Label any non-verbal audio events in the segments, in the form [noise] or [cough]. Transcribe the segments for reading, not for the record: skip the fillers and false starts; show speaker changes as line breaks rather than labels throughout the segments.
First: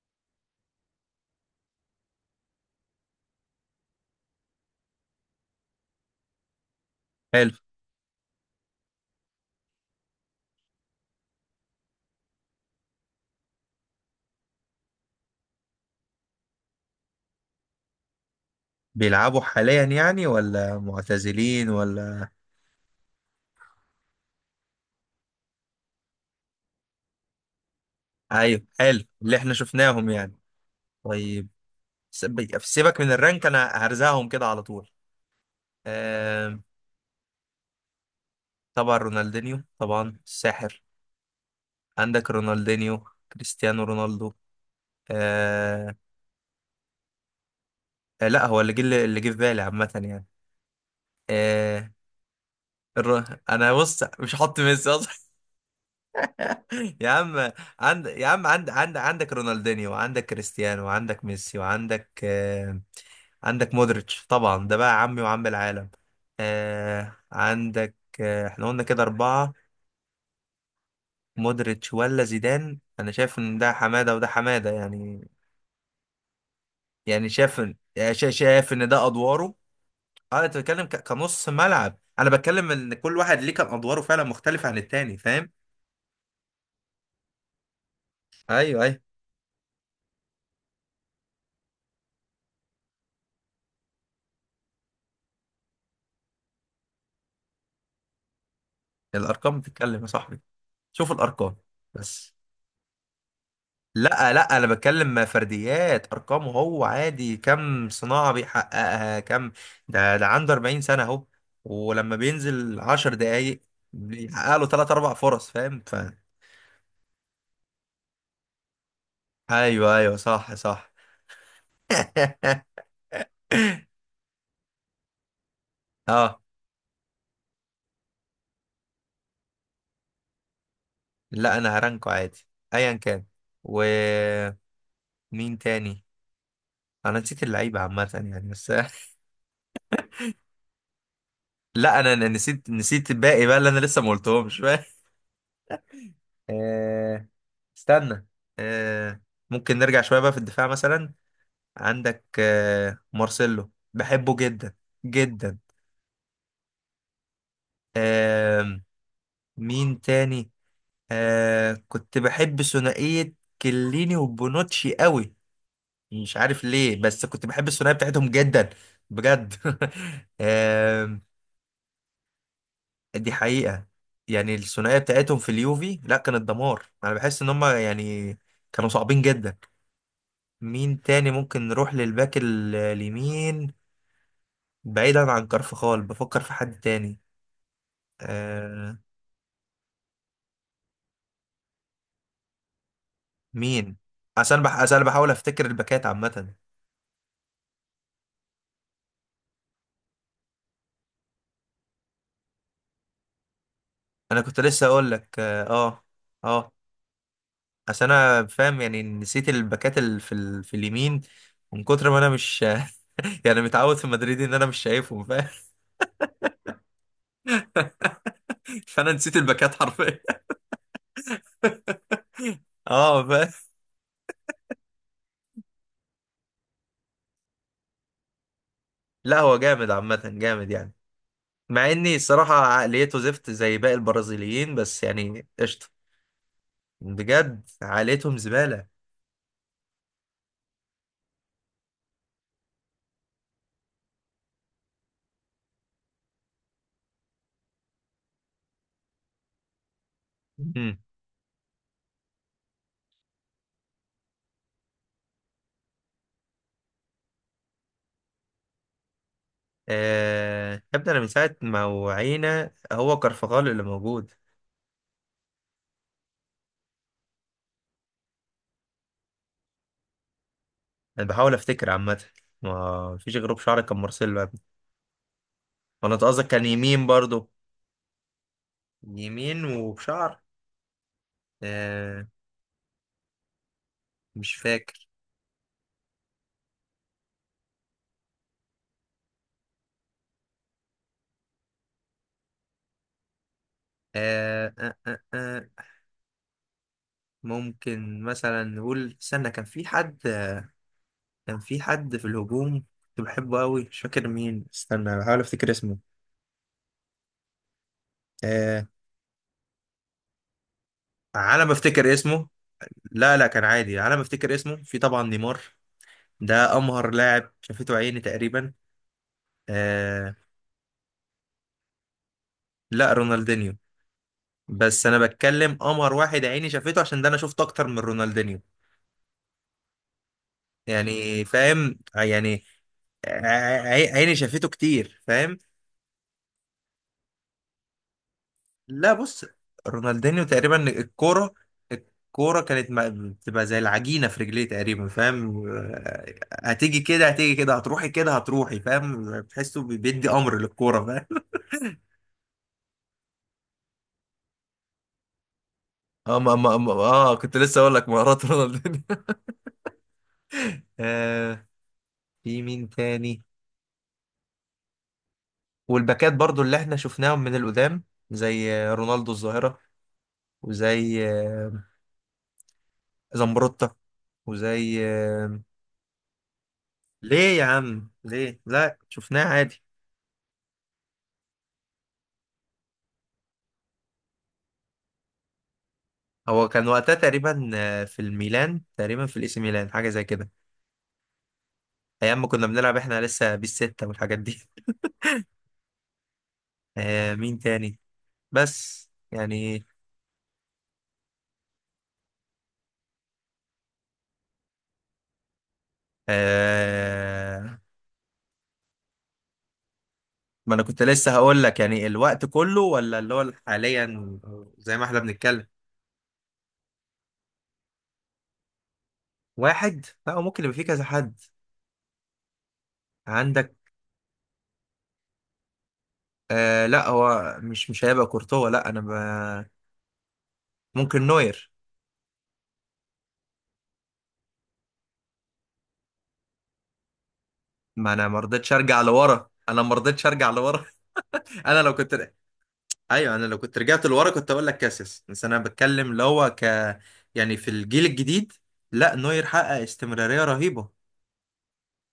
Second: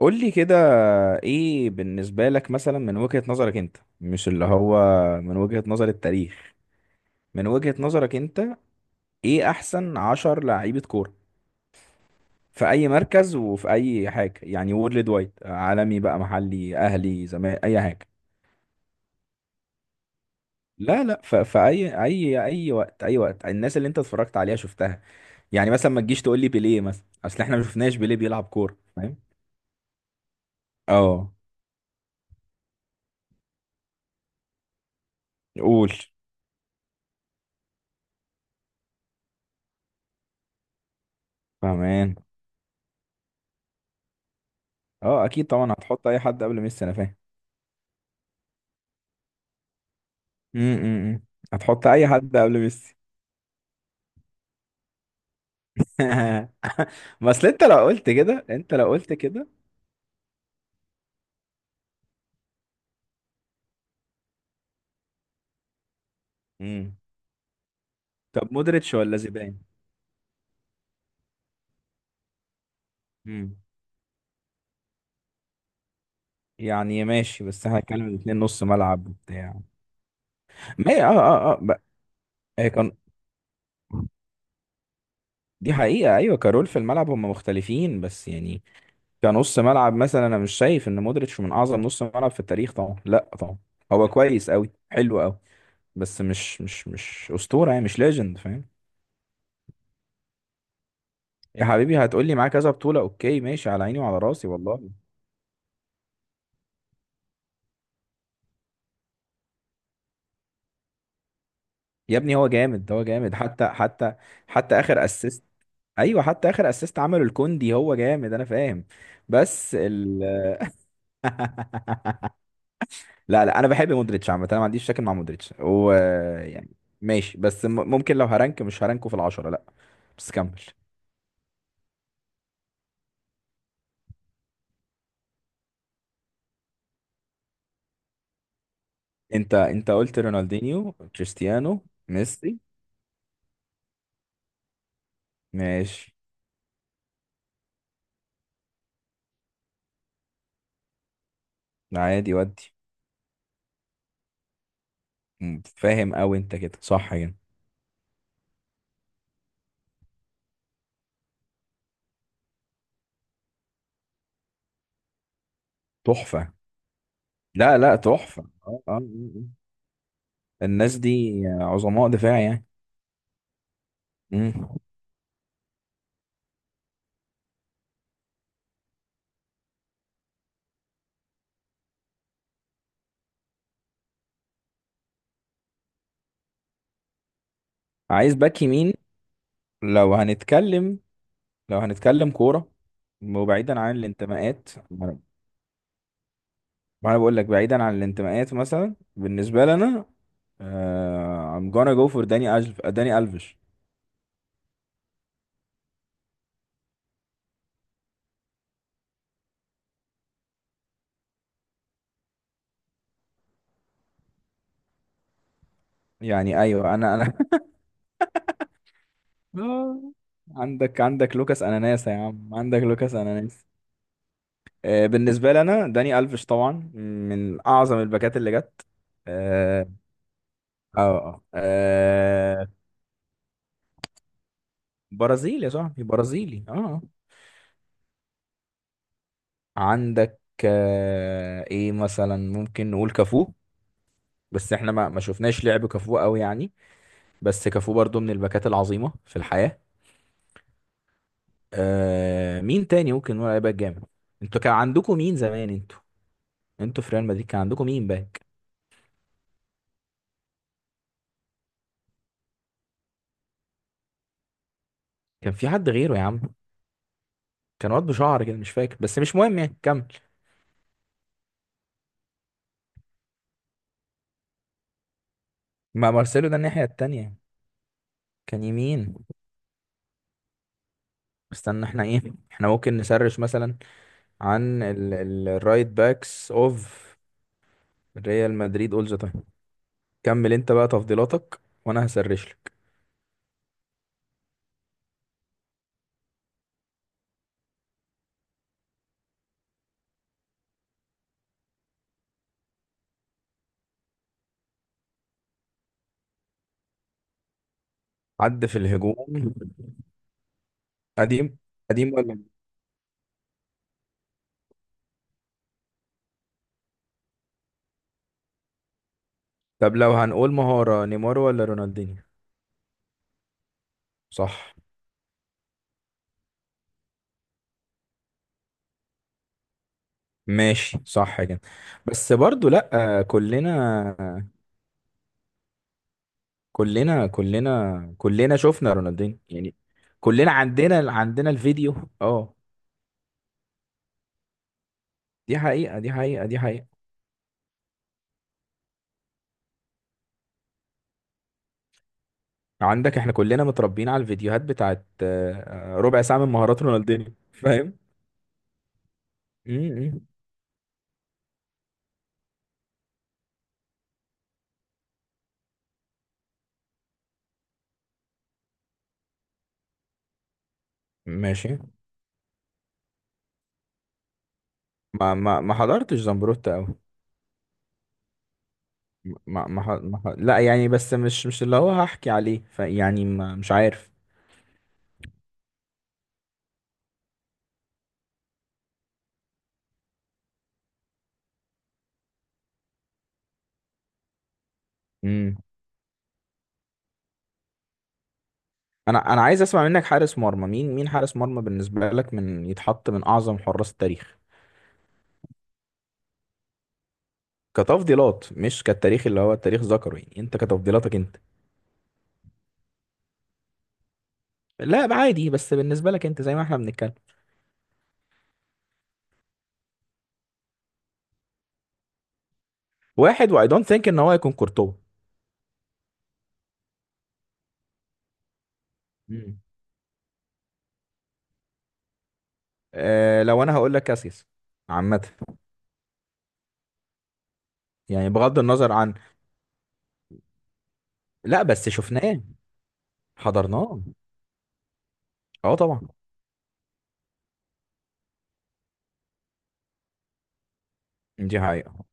قول لي كده. ايه بالنسبة لك مثلا من وجهة نظرك انت، مش اللي هو من وجهة نظر التاريخ، من
حلو.
وجهة نظرك انت؟ ايه احسن عشر لعيبة كورة في اي مركز وفي اي حاجة، يعني وورلد وايد عالمي بقى، محلي، اهلي، زمان، اي حاجة.
بيلعبوا حاليا يعني ولا
لا لا، ف- في
معتزلين
اي
ولا؟
اي اي وقت، اي وقت، الناس اللي انت اتفرجت عليها شفتها. يعني مثلا ما تجيش تقول لي بيليه مثلا، اصل احنا ما شفناش بيليه بيلعب
ايوه،
كورة،
حلو،
فاهم.
اللي احنا شفناهم يعني.
اه.
طيب، سيبك من الرانك، انا هرزعهم كده على طول.
قول.
آم، طبعا رونالدينيو، طبعا الساحر.
فاهمان.
عندك رونالدينيو، كريستيانو رونالدو.
اه اكيد طبعا،
آه
هتحط اي حد قبل ميسي انا فاهم.
لا، هو اللي جه في بالي عامة يعني.
امم
آه
هتحط اي حد قبل ميسي؟
انا بص، مش حاطط ميسي اصلا.
[laughs]
يا
بس
عم،
انت لو
عند
قلت
يا عم
كده،
عند
انت لو
عند
قلت
عندك
كده.
رونالدينيو، وعندك كريستيانو، وعندك ميسي، وعندك عندك مودريتش، طبعا ده بقى عمي وعم العالم.
امم
عندك.
طب
احنا قلنا
مودريتش
كده
ولا
أربعة.
زيدان؟
مودريتش ولا زيدان؟ أنا شايف
امم
إن ده حمادة وده حمادة يعني.
يعني
يعني
ماشي، بس هنتكلم الاثنين نص
شايف إن ده
ملعب
أدواره.
وبتاع.
أنت بتتكلم
ما هي- اه
كنص
اه اه بقى.
ملعب، أنا
هي
بتكلم
كان،
إن كل واحد ليه كان أدواره فعلا مختلفة عن التاني، فاهم؟
دي حقيقة ايوه، كارول في الملعب هم مختلفين بس
أيوه،
يعني.
أيوه.
كنص ملعب مثلا انا مش شايف ان مودريتش من اعظم نص ملعب في التاريخ، طبعا لا طبعا هو كويس قوي، حلو قوي، بس مش اسطورة يعني، مش ليجند فاهم.
الأرقام بتتكلم يا صاحبي، شوف الأرقام.
يا حبيبي
بس
هتقولي معاه كذا بطولة، اوكي ماشي، على عيني وعلى
لا،
راسي
لا، انا
والله.
بتكلم فرديات، ارقامه هو عادي، كم صناعة بيحققها، كم؟ ده عنده 40 سنة اهو، ولما
يا ابني هو
بينزل
جامد، هو
10
جامد،
دقايق
حتى
بيحقق له
حتى
3
اخر
4
اسيست.
فرص، فاهم؟ ف...
ايوه، حتى اخر اسيست عمله الكوندي، هو جامد انا فاهم. بس
ايوه، ايوه، صح، صح. [laughs]
لا لا، انا بحب مودريتش عامة، انا ما عنديش مشاكل مع مودريتش هو،
اه،
يعني ماشي، بس ممكن لو هرانك، مش هرانكه في العشرة لا. بس كمل.
لا انا هرانكو عادي. ايا كان. ومين تاني؟ انا نسيت اللعيبة عامة يعني، بس. [laughs]
انت قلت رونالدينيو، كريستيانو،
لا، انا
ميسي.
نسيت الباقي بقى اللي انا لسه ما قلتهمش. [laughs]
ماشي.
آه، استنى، آه، ممكن نرجع شوية بقى في الدفاع مثلا. عندك
عادي ودي.
مارسيلو، بحبه جدا جدا.
فاهم قوي، انت كده صح كده.
آم، مين تاني؟ كنت بحب ثنائية كليني وبونوتشي قوي. مش
تحفة.
عارف ليه، بس كنت بحب
لا
الثنائية
لا
بتاعتهم
تحفة،
جدا.
اه اه آه. آه.
بجد. [laughs]
الناس
آم،
دي عظماء دفاع يعني.
دي حقيقة. يعني
مم.
الثنائية بتاعتهم في اليوفي، لا كانت دمار، انا بحس ان هم يعني كانوا صعبين جدا. مين تاني؟ ممكن نروح للباك اليمين، بعيدا عن كارفخال، بفكر في حد تاني.
عايز باك يمين؟
آه
لو هنتكلم، لو هنتكلم كورة وبعيدا
مين؟
عن الانتماءات.
عشان
ما انا،
بحاول افتكر الباكات عامة.
ما أنا بقول لك بعيدا عن الانتماءات مثلا بالنسبة لنا آه I'm gonna go for داني ألف، داني ألفيش.
انا كنت لسه اقول لك، اه، اه، آه. عشان انا فاهم، يعني نسيت الباكات في اليمين، من كتر ما انا مش... [laughs] يعني متعود في مدريد ان انا مش شايفهم، فاهم؟
يعني ايوه، انا [laughs]
[laughs] فانا نسيت الباكات
آه،
حرفيا.
عندك، عندك لوكاس اناناس يا عم، عندك
[laughs]
لوكاس
اه، فاهم.
اناناس. آه بالنسبة لنا داني ألفيش طبعا من اعظم الباكات اللي جت.
لا هو
اه.
جامد عامة، جامد يعني.
اه
مع اني الصراحة عقليته زفت زي باقي البرازيليين، بس يعني
برازيلي يا
قشطة.
صاحبي، برازيلي اه.
بجد، عائلتهم زبالة.
عندك آه ايه مثلا، ممكن نقول كافو، بس احنا ما شفناش لعب كافو قوي يعني، بس كافو برضو من الباكات العظيمة في الحياة.
مم.
آه، مين تاني ممكن نقول عليه باك جامد؟ انتوا كان عندكم مين زمان انتوا؟ انتوا في ريال مدريد كان عندكم مين باك؟
يا ابني، أنا من ساعة ما وعينا هو كرفغال اللي موجود.
كان في حد غيره يا عم، كان واد بشعر كده مش فاكر، بس مش مهم يعني كمل.
أنا بحاول أفتكر عامة. ما فيش غيره بشعر، كان مارسيلو يا ابني.
ما
وأنا، أنت قصدك
مارسيلو ده
كان
الناحية
يمين
التانية.
برضو؟
كان يمين.
يمين وبشعر.
استنى، احنا ايه،
آه...
احنا ممكن نسرش مثلا
مش
عن
فاكر.
الرايت باكس اوف ريال مدريد اول ذا تايم. كمل انت بقى تفضيلاتك وانا هسرش لك.
آه... آه... آه... آه. ممكن مثلا نقول، استنى، كان في حد. كان في حد في الهجوم، كنت بحبه أوي، مش فاكر مين، استنى بحاول أفتكر اسمه.
عد في
آه...
الهجوم. قديم.
على ما أفتكر
قديم ولا
اسمه.
جديد؟
لا، لا، كان عادي، على ما افتكر اسمه في طبعا نيمار. ده امهر لاعب شافته عيني تقريبا.
طب لو
آه
هنقول مهارة، نيمار ولا رونالدينيو؟
لا، رونالدينيو.
صح.
بس انا بتكلم امهر واحد عيني شافته، عشان ده انا شفت اكتر من رونالدينيو.
ماشي صح
يعني
كده.
فاهم
بس
يعني.
برضو لا، كلنا
عيني شافته كتير، فاهم؟
كلنا كلنا كلنا شفنا
لا
رونالدينيو
بص،
يعني.
رونالدينيو
كلنا
تقريبا
عندنا
الكوره،
الفيديو اه.
الكوره كانت بتبقى زي العجينه في رجليه تقريبا، فاهم؟
دي حقيقة.
هتيجي كده، هتيجي كده، هتروحي كده، هتروحي، فاهم؟ بتحسه بيدي امر للكوره، فاهم؟
عندك، احنا كلنا متربيين على الفيديوهات بتاعت ربع
اه،
ساعة من
ما ما
مهارات
ما
رونالدينيو
اه كنت لسه اقول
فاهم.
لك مهارات رونالدينيو.
م- م.
[laughs] آه في مين تاني؟ والباكات برضو اللي احنا شفناهم من القدام، زي رونالدو الظاهرة، وزي
ماشي.
زمبروتا، وزي
ما ما ما حضرتش زمبروتا قوي.
ليه يا عم ليه؟ لا، شفناه
ما
عادي.
ما, ح- ما ح- لا يعني، بس مش مش اللي هو هحكي عليه فيعني، ما مش عارف.
هو كان وقتها تقريبا في الميلان، تقريبا في الاي سي ميلان، حاجة زي كده. ايام ما كنا بنلعب احنا لسه بالستة والحاجات دي.
امم
[laughs] مين تاني؟ بس
انا عايز اسمع
يعني،
منك حارس مرمى، مين حارس مرمى بالنسبه لك من يتحط من اعظم حراس التاريخ،
آه
كتفضيلات مش كالتاريخ اللي هو التاريخ ذكره، يعني انت
ما انا كنت
كتفضيلاتك
لسه
انت.
هقول لك، يعني الوقت كله ولا اللي هو حاليا، زي ما
لا
احنا
بقى عادي،
بنتكلم؟
بس بالنسبه لك انت زي ما احنا بنتكلم.
واحد، لا هو ممكن يبقى فيه كذا حد.
واحد، واي
عندك.
دونت ثينك ان هو هيكون كورتوا.
لا، هو مش هيبقى كورتوا، لا انا
امم
ممكن نوير.
أه لو انا هقول لك كاسياس عامه.
ما انا
يعني
ما
بغض
رضيتش
النظر
ارجع
عن،
لورا، انا ما رضيتش ارجع لورا.
لا
[laughs] انا
بس
لو كنت...
شفناه،
ايوه انا لو كنت
حضرناه.
رجعت لورا كنت اقول لك كاسيس، بس انا
اه طبعا.
بتكلم اللي هو ك... يعني في الجيل الجديد، لا نوير حقق استمرارية رهيبة،
دي حقيقة.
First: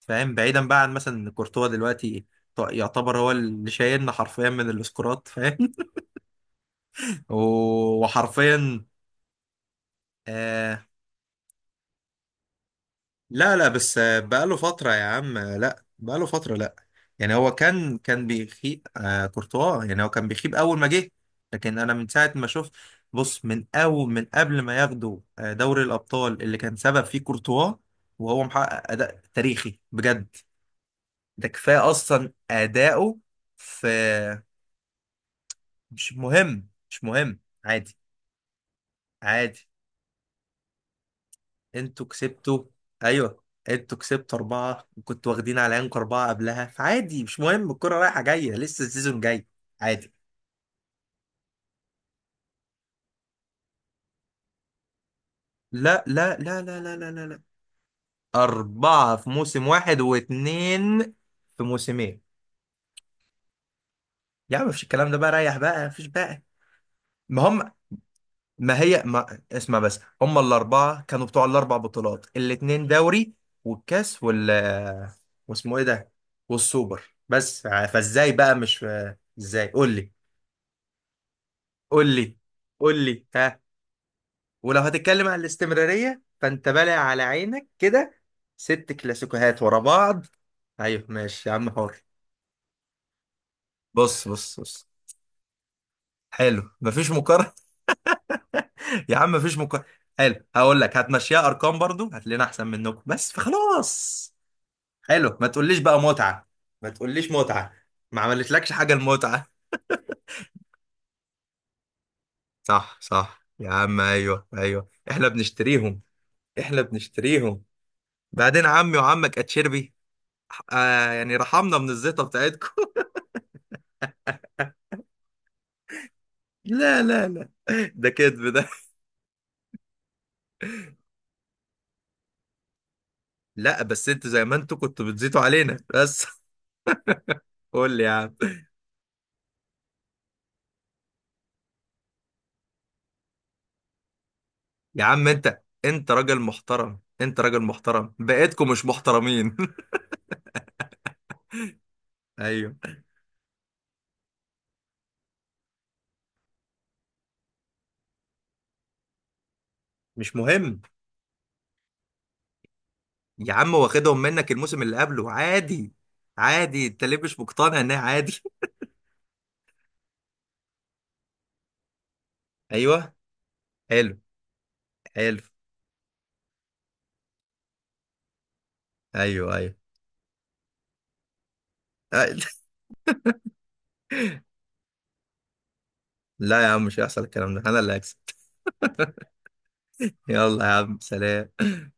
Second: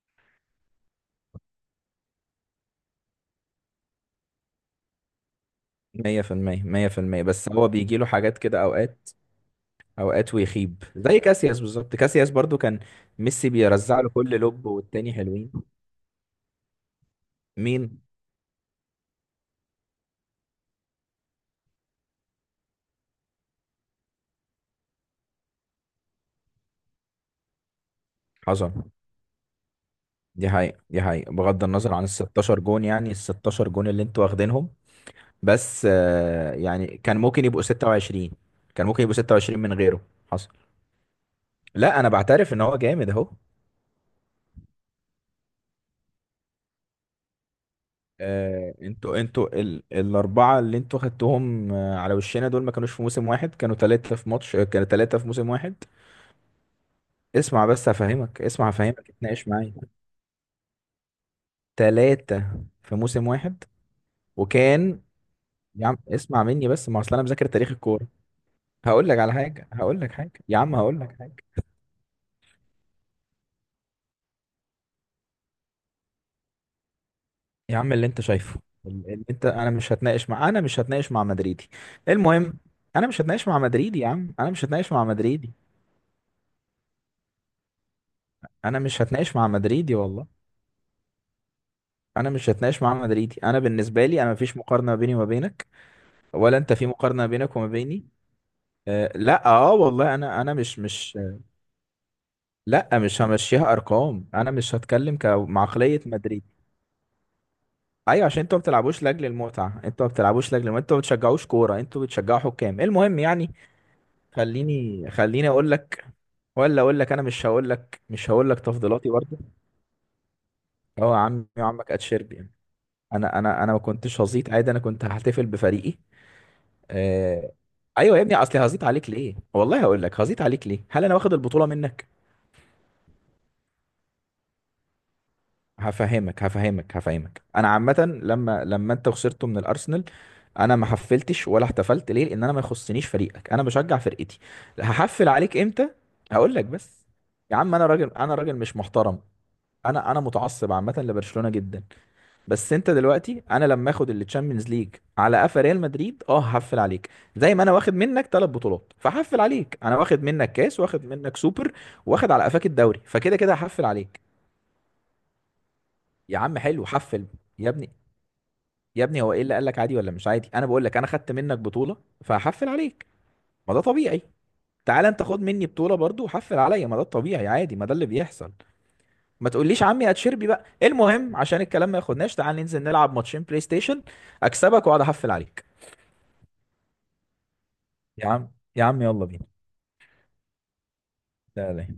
فاهم؟ بعيدا بقى عن مثلا ان كورتوا دلوقتي يعتبر هو اللي شايلنا حرفيا من الاسكورات، فاهم؟
مية في المية، مية في المية،
[laughs]
بس هو بيجي له حاجات كده
وحرفيا
أوقات، أوقات ويخيب
آه
زي كاسياس بالظبط. كاسياس برضو كان ميسي
لا، لا، بس
بيرزع له كل
بقاله
لوب،
فترة يا
والتاني
عم،
حلوين.
لا بقاله فترة، لا. يعني هو كان
مين؟
كان بيخيب كورتوا، يعني هو كان بيخيب أول ما جه. لكن أنا من ساعة ما شفت، بص، من أول، من قبل ما ياخدوا دوري الأبطال اللي كان سبب فيه كورتوا وهو
حصل.
محقق أداء تاريخي بجد.
دي حقيقة، دي حقيقة،
ده
بغض
كفاية
النظر عن ال
أصلا
16 جون، يعني ال
أداؤه
16
في...
جون اللي انتوا واخدينهم. بس
مش
آه،
مهم،
يعني
مش
كان
مهم.
ممكن يبقوا
عادي.
26، كان ممكن يبقوا 26
عادي،
من غيره. حصل. لا
انتوا
أنا بعترف إن
كسبتوا.
هو جامد أهو.
ايوه، انتوا كسبتوا اربعة، وكنتوا واخدين على عينكم اربعة قبلها، فعادي مش مهم، الكرة رايحة جاية، لسه السيزون
انتوا،
جاي. عادي.
الاربعه اللي انتوا خدتوهم على وشنا دول ما كانوش في موسم واحد، كانوا ثلاثه في ماتش، كانوا ثلاثه في موسم واحد.
لا، لا، لا، لا، لا، لا، لا، لا.
اسمع بس هفهمك، اسمع هفهمك،
أربعة في
اتناقش
موسم
معايا.
واحد، واتنين في موسمين.
ثلاثه في موسم واحد،
يا عم مفيش
وكان.
الكلام ده بقى، ريح بقى،
يا عم
مفيش بقى.
اسمع مني بس، ما اصل انا
ما
مذاكر تاريخ
هم،
الكوره.
ما هي،
هقول لك على
ما
حاجه،
اسمع بس،
هقول لك حاجه
هم
يا عم، هقول
الأربعة
لك
كانوا
حاجه.
بتوع الأربع بطولات، الاتنين دوري والكاس وال... واسمه إيه ده؟ والسوبر، بس
يا عم اللي انت
فإزاي بقى
شايفه،
مش...
ال- اللي انت انا
إزاي؟ قول
مش
لي.
هتناقش مع، انا مش هتناقش مع مدريدي.
قول لي.
المهم،
قول
انا مش
لي
هتناقش مع
ها.
مدريدي يا عم، انا مش
ولو
هتناقش مع
هتتكلم عن
مدريدي،
الاستمرارية فأنت بالع على عينك كده.
انا
ست
مش هتناقش مع
كلاسيكوهات ورا
مدريدي
بعض.
والله.
أيوه ماشي يا عم، حر.
انا مش هتناقش مع مدريدي، انا بالنسبه لي
بص،
انا مفيش
بص، بص،
مقارنه بيني وما بينك، ولا
حلو،
انت في
مفيش
مقارنه
مقارنة.
بينك وما بيني.
[laughs]
أه
يا عم
لا
مفيش
اه
مقارنة.
والله،
حلو،
انا انا مش
هقول لك
مش.
هتمشيها أرقام برضو هتلاقينا أحسن
لا
منكم،
مش
بس
همشيها ارقام،
فخلاص.
انا مش هتكلم
حلو، ما تقوليش بقى
كمعقليه مدريد.
متعة، ما تقوليش متعة. ما
ايوه، عشان انتوا ما
عملتلكش حاجة
بتلعبوش لاجل
المتعة.
المتعه، انتوا ما بتلعبوش لاجل المتعه، انتوا ما بتشجعوش كوره، انتوا بتشجعوا حكام
صح،
المهم
صح،
يعني.
يا عم، ايوه، ايوه،
خليني
احنا
خليني اقول
بنشتريهم.
لك،
احنا
ولا اقول لك، انا مش
بنشتريهم،
هقول لك، مش هقول لك
بعدين عمي
تفضيلاتي
وعمك
برضه.
اتشربي.
هو
يعني
عمي
رحمنا من
وعمك
الزيطة
اتشربي،
بتاعتكم.
انا ما كنتش هزيط عادي، انا كنت هحتفل بفريقي.
[laughs] لا، لا، لا،
آه...
ده
ايوه يا ابني،
كذب
اصلي
ده.
هزيط عليك ليه والله، هقول لك هزيط عليك ليه، هل انا واخد البطوله منك؟
لا، بس انتوا زي ما انتوا كنتوا بتزيتوا علينا بس. [laughs]
هفهمك انا
قول لي يا
عامه،
عم.
لما انت خسرته من الارسنال انا ما حفلتش ولا احتفلت، ليه؟ لان انا ما يخصنيش فريقك، انا بشجع فرقتي،
يا عم،
هحفل عليك
انت
امتى؟
انت راجل
هقول لك
محترم،
بس،
انت
يا
راجل
عم انا راجل،
محترم،
انا راجل
بقيتكم
مش
مش
محترم،
محترمين.
انا متعصب عامه لبرشلونه جدا.
[laughs]
بس
ايوه،
انت دلوقتي انا لما اخد التشامبيونز ليج على قفا ريال مدريد اه هحفل عليك، زي ما انا واخد منك ثلاث بطولات فهحفل عليك، انا واخد
مش
منك كاس،
مهم.
واخد منك سوبر، واخد على قفاك الدوري، فكده
يا
كده
عم
هحفل عليك.
واخدهم منك الموسم اللي قبله، عادي.
يا عم
عادي،
حلو،
انت ليه
حفل.
مش
يا
مقتنع
ابني
انها عادي؟
يا ابني هو ايه اللي قال لك عادي ولا مش عادي؟ انا بقول لك انا خدت منك بطولة فهحفل
[laughs]
عليك،
ايوه،
ما ده
حلو.
طبيعي. تعالى انت
حلو،
خد مني بطولة برضو وحفل عليا، ما ده الطبيعي، عادي، ما ده اللي بيحصل. ما
ايوه، ايوه.
تقوليش عمي اتشربي بقى، المهم عشان الكلام ما ياخدناش، تعال
[laughs]
ننزل نلعب ماتشين بلاي ستيشن، اكسبك واقعد احفل عليك.
لا يا عم، مش هيحصل الكلام ده، انا اللي هكسب.
يا عم يلا بينا.
يلا يا عم، سلام.
لا لا